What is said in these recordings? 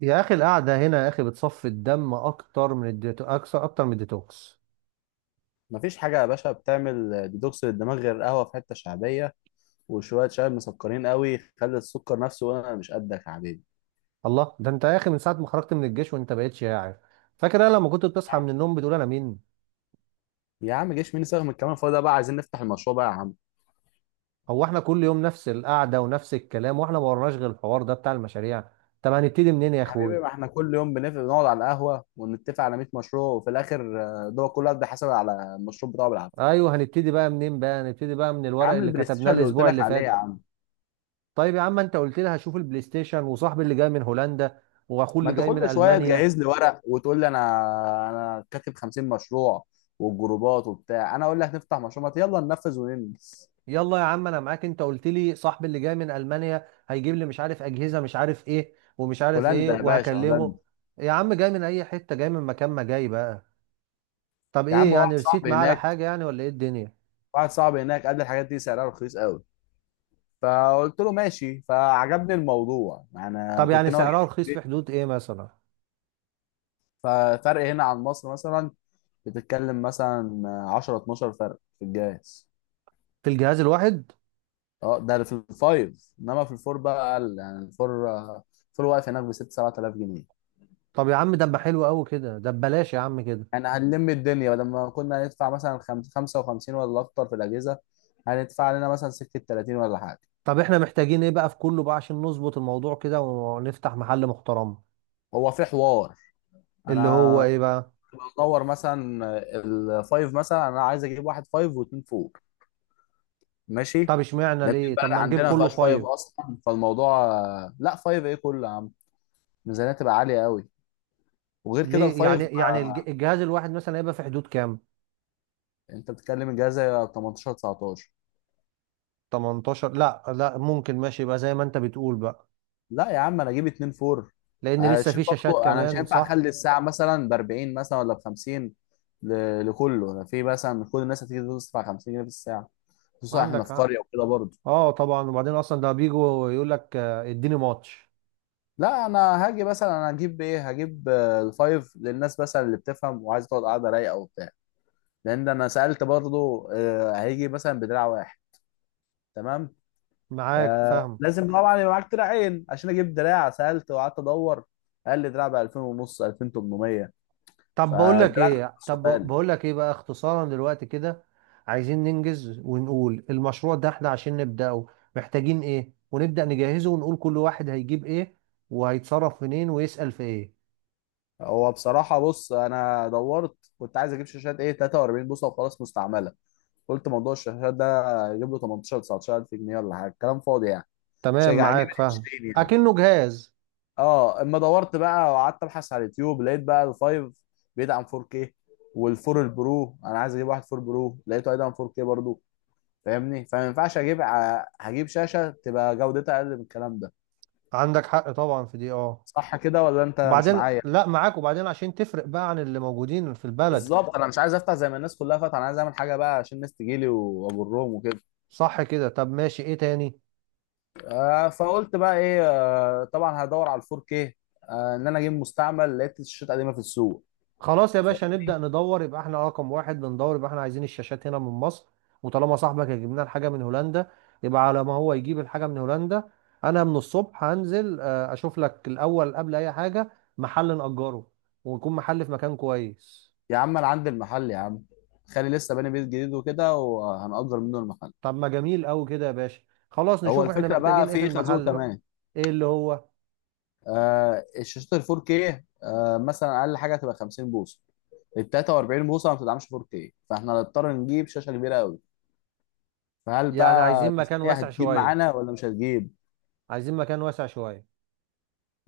يا اخي القعده هنا، يا اخي بتصفي الدم اكتر من الديتو اكتر من الديتوكس. مفيش حاجة يا باشا، بتعمل ديتوكس للدماغ غير القهوة في حتة شعبية، وشوية شاي مسكرين قوي خلي السكر نفسه. وأنا مش قدك يا حبيبي. الله ده انت يا اخي من ساعه ما خرجت من الجيش وانت بقيت شاعر. فاكر انا لما كنت بتصحى من النوم بتقول انا مين؟ يا عم جيش مين يساغم الكلام الفاضي ده بقى، عايزين نفتح المشروع بقى يا عم. هو احنا كل يوم نفس القعده ونفس الكلام، واحنا ما ورناش غير الحوار ده بتاع المشاريع. طب هنبتدي منين يا حبيبي، اخوي؟ ما احنا كل يوم بنقعد على القهوة ونتفق على 100 مشروع وفي الآخر، ده كل واحد بيحاسب على المشروع بتاعه بالعافية. ايوه، هنبتدي بقى من يا الورق عم اللي البلاي ستيشن كتبناه اللي قلت الاسبوع لك اللي عليه يا فات. عم. طيب يا عم، انت قلت لي هشوف البلاي ستيشن، وصاحبي اللي جاي من هولندا واخوه ما اللي انت جاي من كل شوية المانيا. تجهز لي ورق وتقول لي انا كاتب 50 مشروع والجروبات وبتاع. انا اقول لك نفتح مشروع، ما يلا ننفذ وننجز. يلا يا عم، انا معاك. انت قلت لي صاحبي اللي جاي من المانيا هيجيب لي مش عارف اجهزه مش عارف ايه ومش عارف ايه، هولندا يا باشا، وهكلمه. هولندا. يا عم جاي من اي حته، جاي من مكان ما، جاي بقى. طب يا عم ايه يعني، واحد رسيت صاحبي معاه على هناك، حاجه يعني ولا ايه الدنيا؟ واحد صاحبي هناك قال لي الحاجات دي سعرها رخيص قوي، فقلت له ماشي، فعجبني الموضوع، انا طب كنت يعني ناوي اجيب سعرها رخيص في البيت. حدود ايه مثلا؟ ففرق هنا عن مصر مثلا، بتتكلم مثلا 10 12 فرق في الجهاز. في الجهاز الواحد؟ اه ده في الفايف، انما في الفور بقى اقل. يعني الفور، الفور واقف هناك ب 6 7000 جنيه. طب يا عم، ده ما حلو قوي كده، ده ببلاش يا عم كده. يعني هنلم الدنيا بدل ما كنا هندفع مثلا 55 ولا اكتر في الاجهزه، هندفع لنا مثلا سكه 30 ولا حاجه. طب احنا محتاجين ايه بقى في كله بقى عشان نظبط الموضوع كده ونفتح محل محترم؟ هو في حوار، اللي هو انا ايه بقى؟ بدور مثلا الفايف، مثلا انا عايز اجيب واحد فايف واثنين فور. ماشي. طب اشمعنى لان ليه؟ البلد طب ما نجيب عندنا ما كله فيهاش فايف فايف؟ اصلا، فالموضوع لا فايف ايه كله يا عم، الميزانيه تبقى عاليه قوي. وغير كده ليه؟ الفايف. يعني الجهاز الواحد مثلا هيبقى في حدود كام؟ انت بتتكلم الجهاز 18 19. 18، لا لا، ممكن ماشي، يبقى زي ما انت بتقول بقى. لا يا عم انا اجيب اتنين فور. لان لسه هشيل في شاشات برضه، انا مش كمان، هينفع صح؟ اخلي الساعه مثلا ب 40 مثلا ولا ب 50. لكله، انا في مثلا من كل الناس هتيجي تدفع 50 جنيه في الساعه، خصوصا احنا عندك في حق. قريه وكده برضه. اه طبعا، وبعدين اصلا ده بيجوا يقول لك اديني ماتش. لا انا هاجي مثلا، انا هجيب ايه، هجيب الفايف للناس مثلا اللي بتفهم وعايز تقعد قاعده رايقه وبتاع. لان انا سالت برضو، هيجي مثلا بدراع واحد. تمام. معاك، آه فاهم. لازم طبعا يبقى معاك دراعين عشان اجيب دراع. سالت وقعدت ادور، قال لي دراع ب 2000 ونص، 2800. فالدراع ده نفسه طب غالي. بقول لك ايه بقى اختصارا دلوقتي كده. عايزين ننجز ونقول المشروع ده احنا عشان نبدأه محتاجين ايه، ونبدأ نجهزه، ونقول كل واحد هيجيب ايه وهيتصرف منين ويسأل في ايه. هو بصراحه، بص انا دورت كنت عايز اجيب شاشات ايه 43 بوصه وخلاص مستعمله. قلت موضوع الشاشات ده اجيب له 18 19 الف جنيه ولا حاجه، كلام فاضي يعني. مش تمام، هيجي- هجيب معاك، ال فاهم. 20 يعني. اكنه جهاز. اه اما دورت بقى وقعدت ابحث على اليوتيوب، لقيت بقى الفايف بيدعم 4K، والفور البرو، انا عايز اجيب واحد فور برو لقيته هيدعم 4K برضو. فاهمني؟ فما ينفعش اجيب هجيب شاشه تبقى جودتها اقل من الكلام ده. عندك حق طبعا في دي، اه. صح كده ولا انت مش وبعدين معايا؟ لا، معاك، وبعدين عشان تفرق بقى عن اللي موجودين في البلد. بالظبط، انا مش عايز افتح زي ما الناس كلها فاتحه، انا عايز اعمل حاجه بقى عشان الناس تجيلي واجرهم وكده. صح كده. طب ماشي، ايه تاني؟ فقلت بقى ايه، طبعا هدور على الفور 4K. ان انا اجيب مستعمل، لقيت الشاشات قديمه في السوق. خلاص يا باشا، نبدأ ندور. يبقى احنا رقم واحد بندور، يبقى احنا عايزين الشاشات هنا من مصر. وطالما صاحبك هيجيب لنا الحاجة من هولندا، يبقى على ما هو يجيب الحاجة من هولندا انا من الصبح هنزل اشوف لك الاول قبل اي حاجة محل نأجره، ويكون محل في مكان كويس. يا عم انا عندي المحل يا عم، خالي لسه باني بيت جديد وكده، وهنأجر منه المحل. طب ما جميل قوي كده يا باشا. خلاص، هو نشوف احنا الفكره بقى محتاجين ايه في في ايه، خازوق المحل بقى. كمان. ايه اللي هو؟ آه الشاشات ال 4K، مثلا اقل حاجه تبقى 50 بوصه. ال 43 بوصه ما بتدعمش 4K، فاحنا هنضطر نجيب شاشه كبيره قوي. فهل يعني بقى عايزين مكان الميزانيه واسع هتجيب شويه، معانا ولا مش هتجيب؟ عايزين مكان واسع شويه.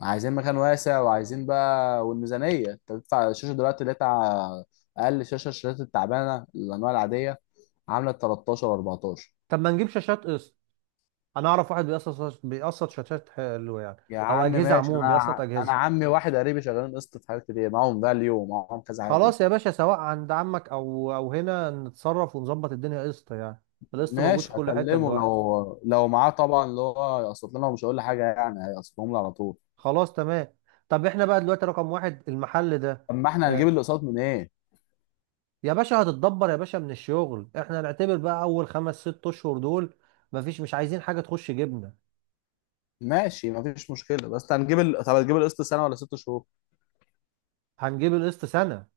عايزين مكان واسع، وعايزين بقى، والميزانيه، انت بتدفع الشاشه دلوقتي اللي هي بتاع اقل شاشه، الشاشات التعبانه الانواع العاديه، عامله 13 و14. طب ما نجيب شاشات قسط. انا اعرف واحد بيقسط، بيقسط شاشات حلوه يعني. يا او عم اجهزه ماشي. انا عموما، بيقسط انا اجهزه. عمي واحد قريبي شغالين قسط في حاجات كتير، معاهم فاليو ومعاهم كذا حاجه كده. خلاص يا باشا، سواء عند عمك او هنا، نتصرف ونظبط الدنيا قسط يعني. القسط موجود في ماشي كل حته هكلمه. دلوقتي. لو معاه طبعا، اللي هو يقسط لنا ومش هقول له حاجه يعني، هيقسطهم لي على طول. خلاص تمام. طب احنا بقى دلوقتي رقم واحد المحل ده. طب ما احنا هنجيب آه، الاقساط من ايه؟ يا باشا هتتدبر يا باشا من الشغل. احنا هنعتبر بقى اول خمس ست اشهر دول مفيش، مش عايزين حاجه تخش جبنه. ماشي مفيش مشكله، بس هنجيب طب هتجيب القسط سنه ولا ست شهور؟ هنجيب القسط سنه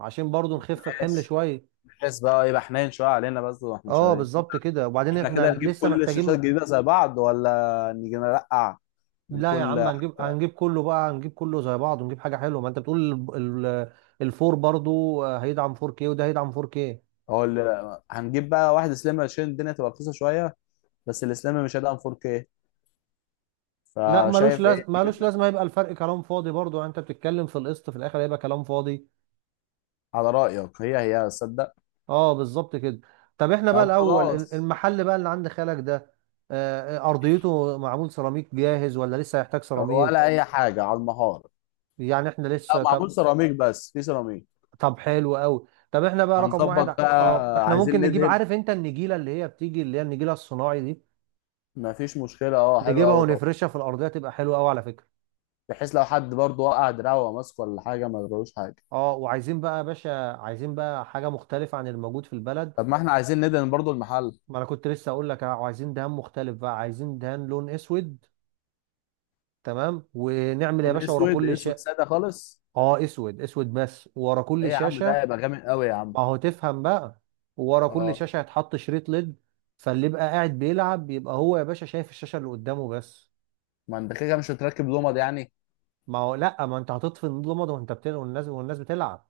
عشان برضو نخف الحمل ماشي. شويه. بحيث بقى يبقى حنين شويه علينا بس واحنا اه شغالين. بالظبط كده. وبعدين احنا احنا كده هنجيب لسه كل الشاشات محتاجين. الجديده زي بعض ولا نيجي نرقع؟ من لا يا عم، كل. هنجيب كله بقى، هنجيب كله زي بعض، ونجيب حاجه حلوه. ما انت بتقول الفور برضو هيدعم 4K، وده هيدعم 4K. هقول هنجيب بقى واحد سليم عشان الدنيا تبقى رخيصه شويه، بس السليم مش هيدعم 4K. لا ملوش فشايف ايه؟ ملوش لازمه. هيبقى الفرق كلام فاضي برضو يعني، انت بتتكلم في القسط في الاخر هيبقى كلام فاضي. على رأيك، هي صدق. اه بالظبط كده. طب احنا بقى طب الاول خلاص. المحل بقى اللي عند خالك ده. ارضيته معمول سيراميك جاهز ولا لسه هيحتاج سيراميك؟ ولا اي حاجة على المهارة. يعني احنا لا لسه، معمول طب. سيراميك، بس في سيراميك. طب حلو قوي. طب احنا بقى رقم واحد، هنظبط بقى. احنا عايزين ممكن نجيب، ندهن. عارف انت النجيله اللي هي بتيجي، اللي هي النجيله الصناعي دي، مفيش مشكلة، اه حلو نجيبها قوي طبعا. ونفرشها في الارضيه تبقى حلوه قوي على فكره. بحيث لو حد برضه وقع دراعه وهو ماسك ولا حاجة ما يجروش حاجة. اه، وعايزين بقى يا باشا، عايزين بقى حاجه مختلفه عن الموجود في البلد. طب ما احنا عايزين ندهن برضه المحل. ما انا كنت لسه اقول لك، عايزين دهان مختلف بقى، عايزين دهان لون اسود. تمام، ونعمل يا لون باشا ورا اسود، كل اسود شيء. سادة خالص. اه، اسود اسود بس ورا ايه كل يا عم، ده شاشه. هيبقى جامد قوي يا عم. ما هو تفهم بقى. ورا كل اه شاشه هيتحط شريط ليد. فاللي يبقى قاعد بيلعب يبقى هو يا باشا شايف الشاشه اللي قدامه بس. ما انت كده كده مش هتركب لمض يعني. ما هو لا، ما انت هتطفي النور الابيض وانت بتلعب، والناس بتلعب.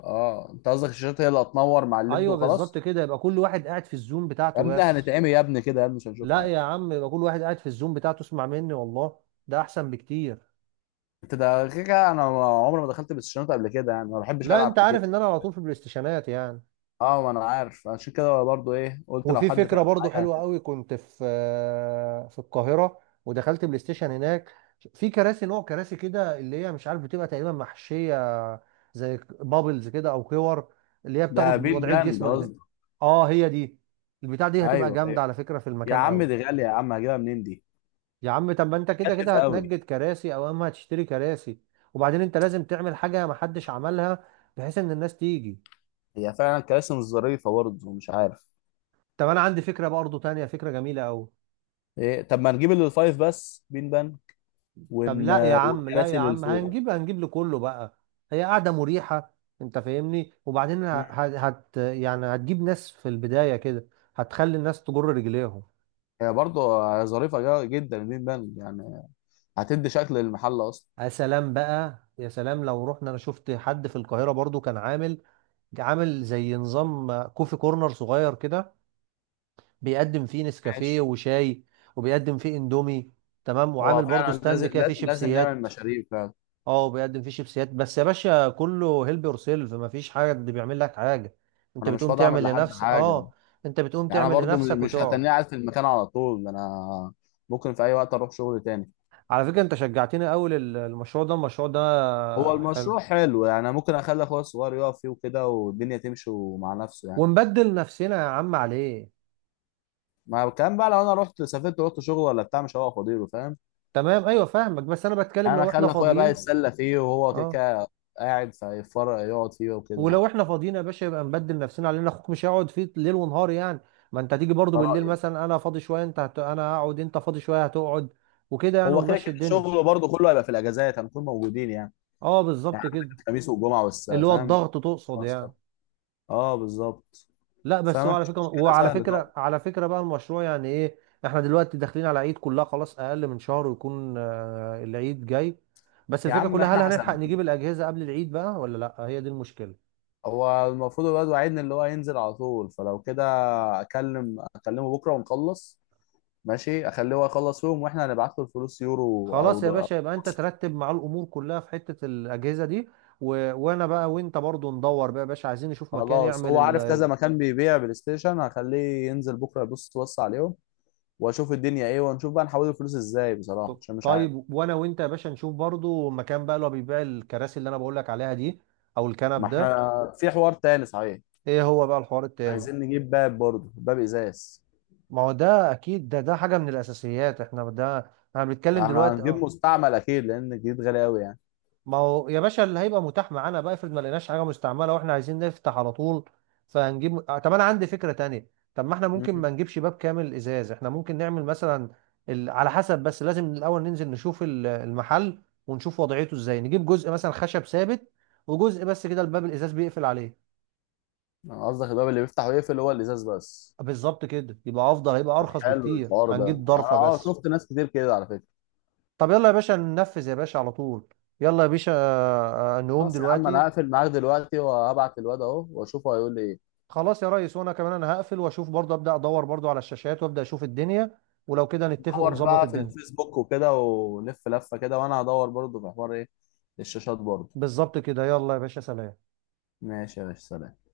اه انت قصدك الشاشات هي اللي هتنور مع الليد ايوه بالظبط وخلاص. كده، يبقى كل واحد قاعد في الزوم يا بتاعته ابني بس. هنتعمي يا ابني كده، يا ابني مش هنشوف لا حاجة. يا عم، يبقى كل واحد قاعد في الزوم بتاعته. اسمع مني والله، ده احسن بكتير. انت ده كده كده، انا عمري ما دخلت بلاي ستيشن قبل كده، يعني ما بحبش لا، العب انت كتير. عارف ان انا على طول في البلاي ستيشنات يعني. اه ما انا عارف، عشان كده برضو ايه قلت لو وفي حد فكرة فاهم برضو معايا حلوة هتبقى. قوي، كنت في القاهرة ودخلت بلاي ستيشن هناك. في كراسي، نوع كراسي كده اللي هي مش عارف بتبقى تقريبا محشية، زي بابلز كده او كور، اللي هي ده بتاخد بيت وضعية باند جسمك ده. قصدي. اه، هي دي. البتاع دي هتبقى ايوه جامدة ايوه. على فكرة في يا المكان عم قوي. دي غاليه يا عم، هجيبها منين دي؟ يا عم، طب ما انت كده كده كلف قوي. هتنجد كراسي او اما هتشتري كراسي. وبعدين انت لازم تعمل حاجة محدش عملها، بحيث ان الناس تيجي. هي فعلا كراسي مش ظريفه برضه مش عارف. طب انا عندي فكرة برضو تانية، فكرة جميلة قوي. ايه، طب ما نجيب اللي الفايف بس بين بان طب ون... لا يا عم، لا والكراسي يا اللي عم، فوق. هنجيب لكله بقى. هي قاعدة مريحة. انت فاهمني. وبعدين ه- مم. هت يعني هتجيب ناس في البداية كده، هتخلي الناس تجر رجليهم. هي برضه ظريفه جدا البين بان يعني، هتدي شكل للمحل اصلا. يا سلام بقى، يا سلام. لو رحنا، انا شفت حد في القاهرة برضو كان عامل زي نظام كوفي كورنر صغير كده، بيقدم فيه نسكافيه ماشي. وشاي، وبيقدم فيه اندومي. تمام، هو وعامل برضو فعلا ستاند لازم كده فيه لازم نعمل شيبسيات. مشاريع فعلا. اه، بيقدم فيه شيبسيات بس يا باشا كله هيلب يور سيلف، مفيش حد بيعمل لك حاجه. انت انا مش بتقوم فاضي اعمل تعمل لحد لنفسك، حاجه اه، انت بتقوم يعني. انا تعمل برضو لنفسك مش وتقعد. هتنيه قاعد في المكان على طول، انا ممكن في اي وقت اروح شغل تاني. على فكره انت شجعتني قوي، المشروع ده، المشروع ده هو حلو. المشروع حلو يعني. أنا ممكن اخلي اخويا الصغير يقف فيه وكده والدنيا تمشي مع نفسه يعني. ونبدل نفسنا يا عم عليه. ما الكلام بقى، لو انا رحت سافرت ورحت شغل ولا بتاع، مش هوقف فاضيله، فاهم؟ تمام، ايوه فاهمك، بس انا بتكلم يعني انا لو احنا اخلي اخويا بقى فاضيين، يتسلى فيه، وهو كده اه. كده قاعد فيتفرج، يقعد فيه وكده يعني. ولو احنا فاضيين يا باشا، يبقى نبدل نفسنا علينا، اخوك مش هيقعد فيه ليل ونهار يعني. ما انت هتيجي برضو بالليل كرأيي. مثلا، انا فاضي شويه انت انا هقعد، انت فاضي شويه هتقعد، وكده يعني، هو كده ونمشي كده الدنيا. شغله برضه كله هيبقى في الاجازات هنكون موجودين يعني. اه يعني بالظبط كده. عندك الخميس والجمعه والس، اللي هو فاهم؟ الضغط تقصد يعني؟ اه بالظبط. لا، بس هو فما على فيش فكره، مشكله، وعلى سهله طبعا. فكره على فكره بقى المشروع يعني ايه؟ احنا دلوقتي داخلين على عيد، كلها خلاص اقل من شهر ويكون العيد جاي. بس يا الفكره عم كلها، احنا هل هنلحق حسبناها. نجيب الاجهزه قبل العيد بقى ولا لا؟ هي دي المشكله. هو المفروض الواد وعدني اللي هو ينزل على طول، فلو كده اكلمه بكره ونخلص. ماشي اخليه هو يخلص يوم، واحنا هنبعت له الفلوس يورو او خلاص يا باشا، يبقى انت ترتب مع الامور كلها في حته الاجهزه دي، وانا بقى وانت برضو ندور بقى يا باشا، عايزين نشوف مكان خلاص يعمل هو عارف كذا مكان بيبيع بلاي ستيشن، هخليه ينزل بكره يبص بص عليهم، واشوف الدنيا ايه، ونشوف بقى نحول الفلوس ازاي بصراحه عشان مش عارف. طيب، وانا وانت يا باشا نشوف برضو مكان بقى اللي هو بيبيع الكراسي اللي انا بقول لك عليها دي او الكنب ما ده. احنا في حوار تاني صحيح. ايه هو بقى الحوار التاني؟ عايزين نجيب باب برضه، باب ازاز. ما هو ده اكيد، ده حاجه من الاساسيات احنا، ده احنا بنتكلم احنا دلوقتي هنجيب اه. مستعمل اكيد، لان الجديد غالي قوي يعني. ما هو يا باشا اللي هيبقى متاح معانا بقى، افرض ما لقيناش حاجه مستعمله واحنا عايزين نفتح على طول، فهنجيب. طب انا عندي فكره تانية، طب ما احنا ممكن مم. ما نجيبش باب كامل ازاز، احنا ممكن نعمل مثلا على حسب، بس لازم الاول ننزل نشوف المحل ونشوف وضعيته ازاي، نجيب جزء مثلا خشب ثابت وجزء بس كده الباب الازاز بيقفل عليه. أنا قصدك الباب اللي بيفتح ويقفل هو الازاز بس. بالظبط كده، يبقى افضل، هيبقى ارخص حلو بكتير، الحوار ده، هنجيب انا ضرفه اه بس. شفت ناس كتير كده على فكره. طب يلا يا باشا، ننفذ يا باشا على طول. يلا يا باشا، نقوم خلاص يا عم، انا دلوقتي. هقفل معاك دلوقتي، وهبعت الواد اهو واشوفه هيقول لي ايه. خلاص يا ريس، وانا كمان انا هقفل واشوف برضه، ابدا ادور برضه على الشاشات وابدا اشوف الدنيا. ولو كده نتفق دور ونظبط بقى في الدنيا. الفيسبوك وكده ولف لفه كده، وانا هدور برضه في حوار ايه، الشاشات برضه. بالظبط كده. يلا يا باشا، سلام. ماشي يا باشا، سلام.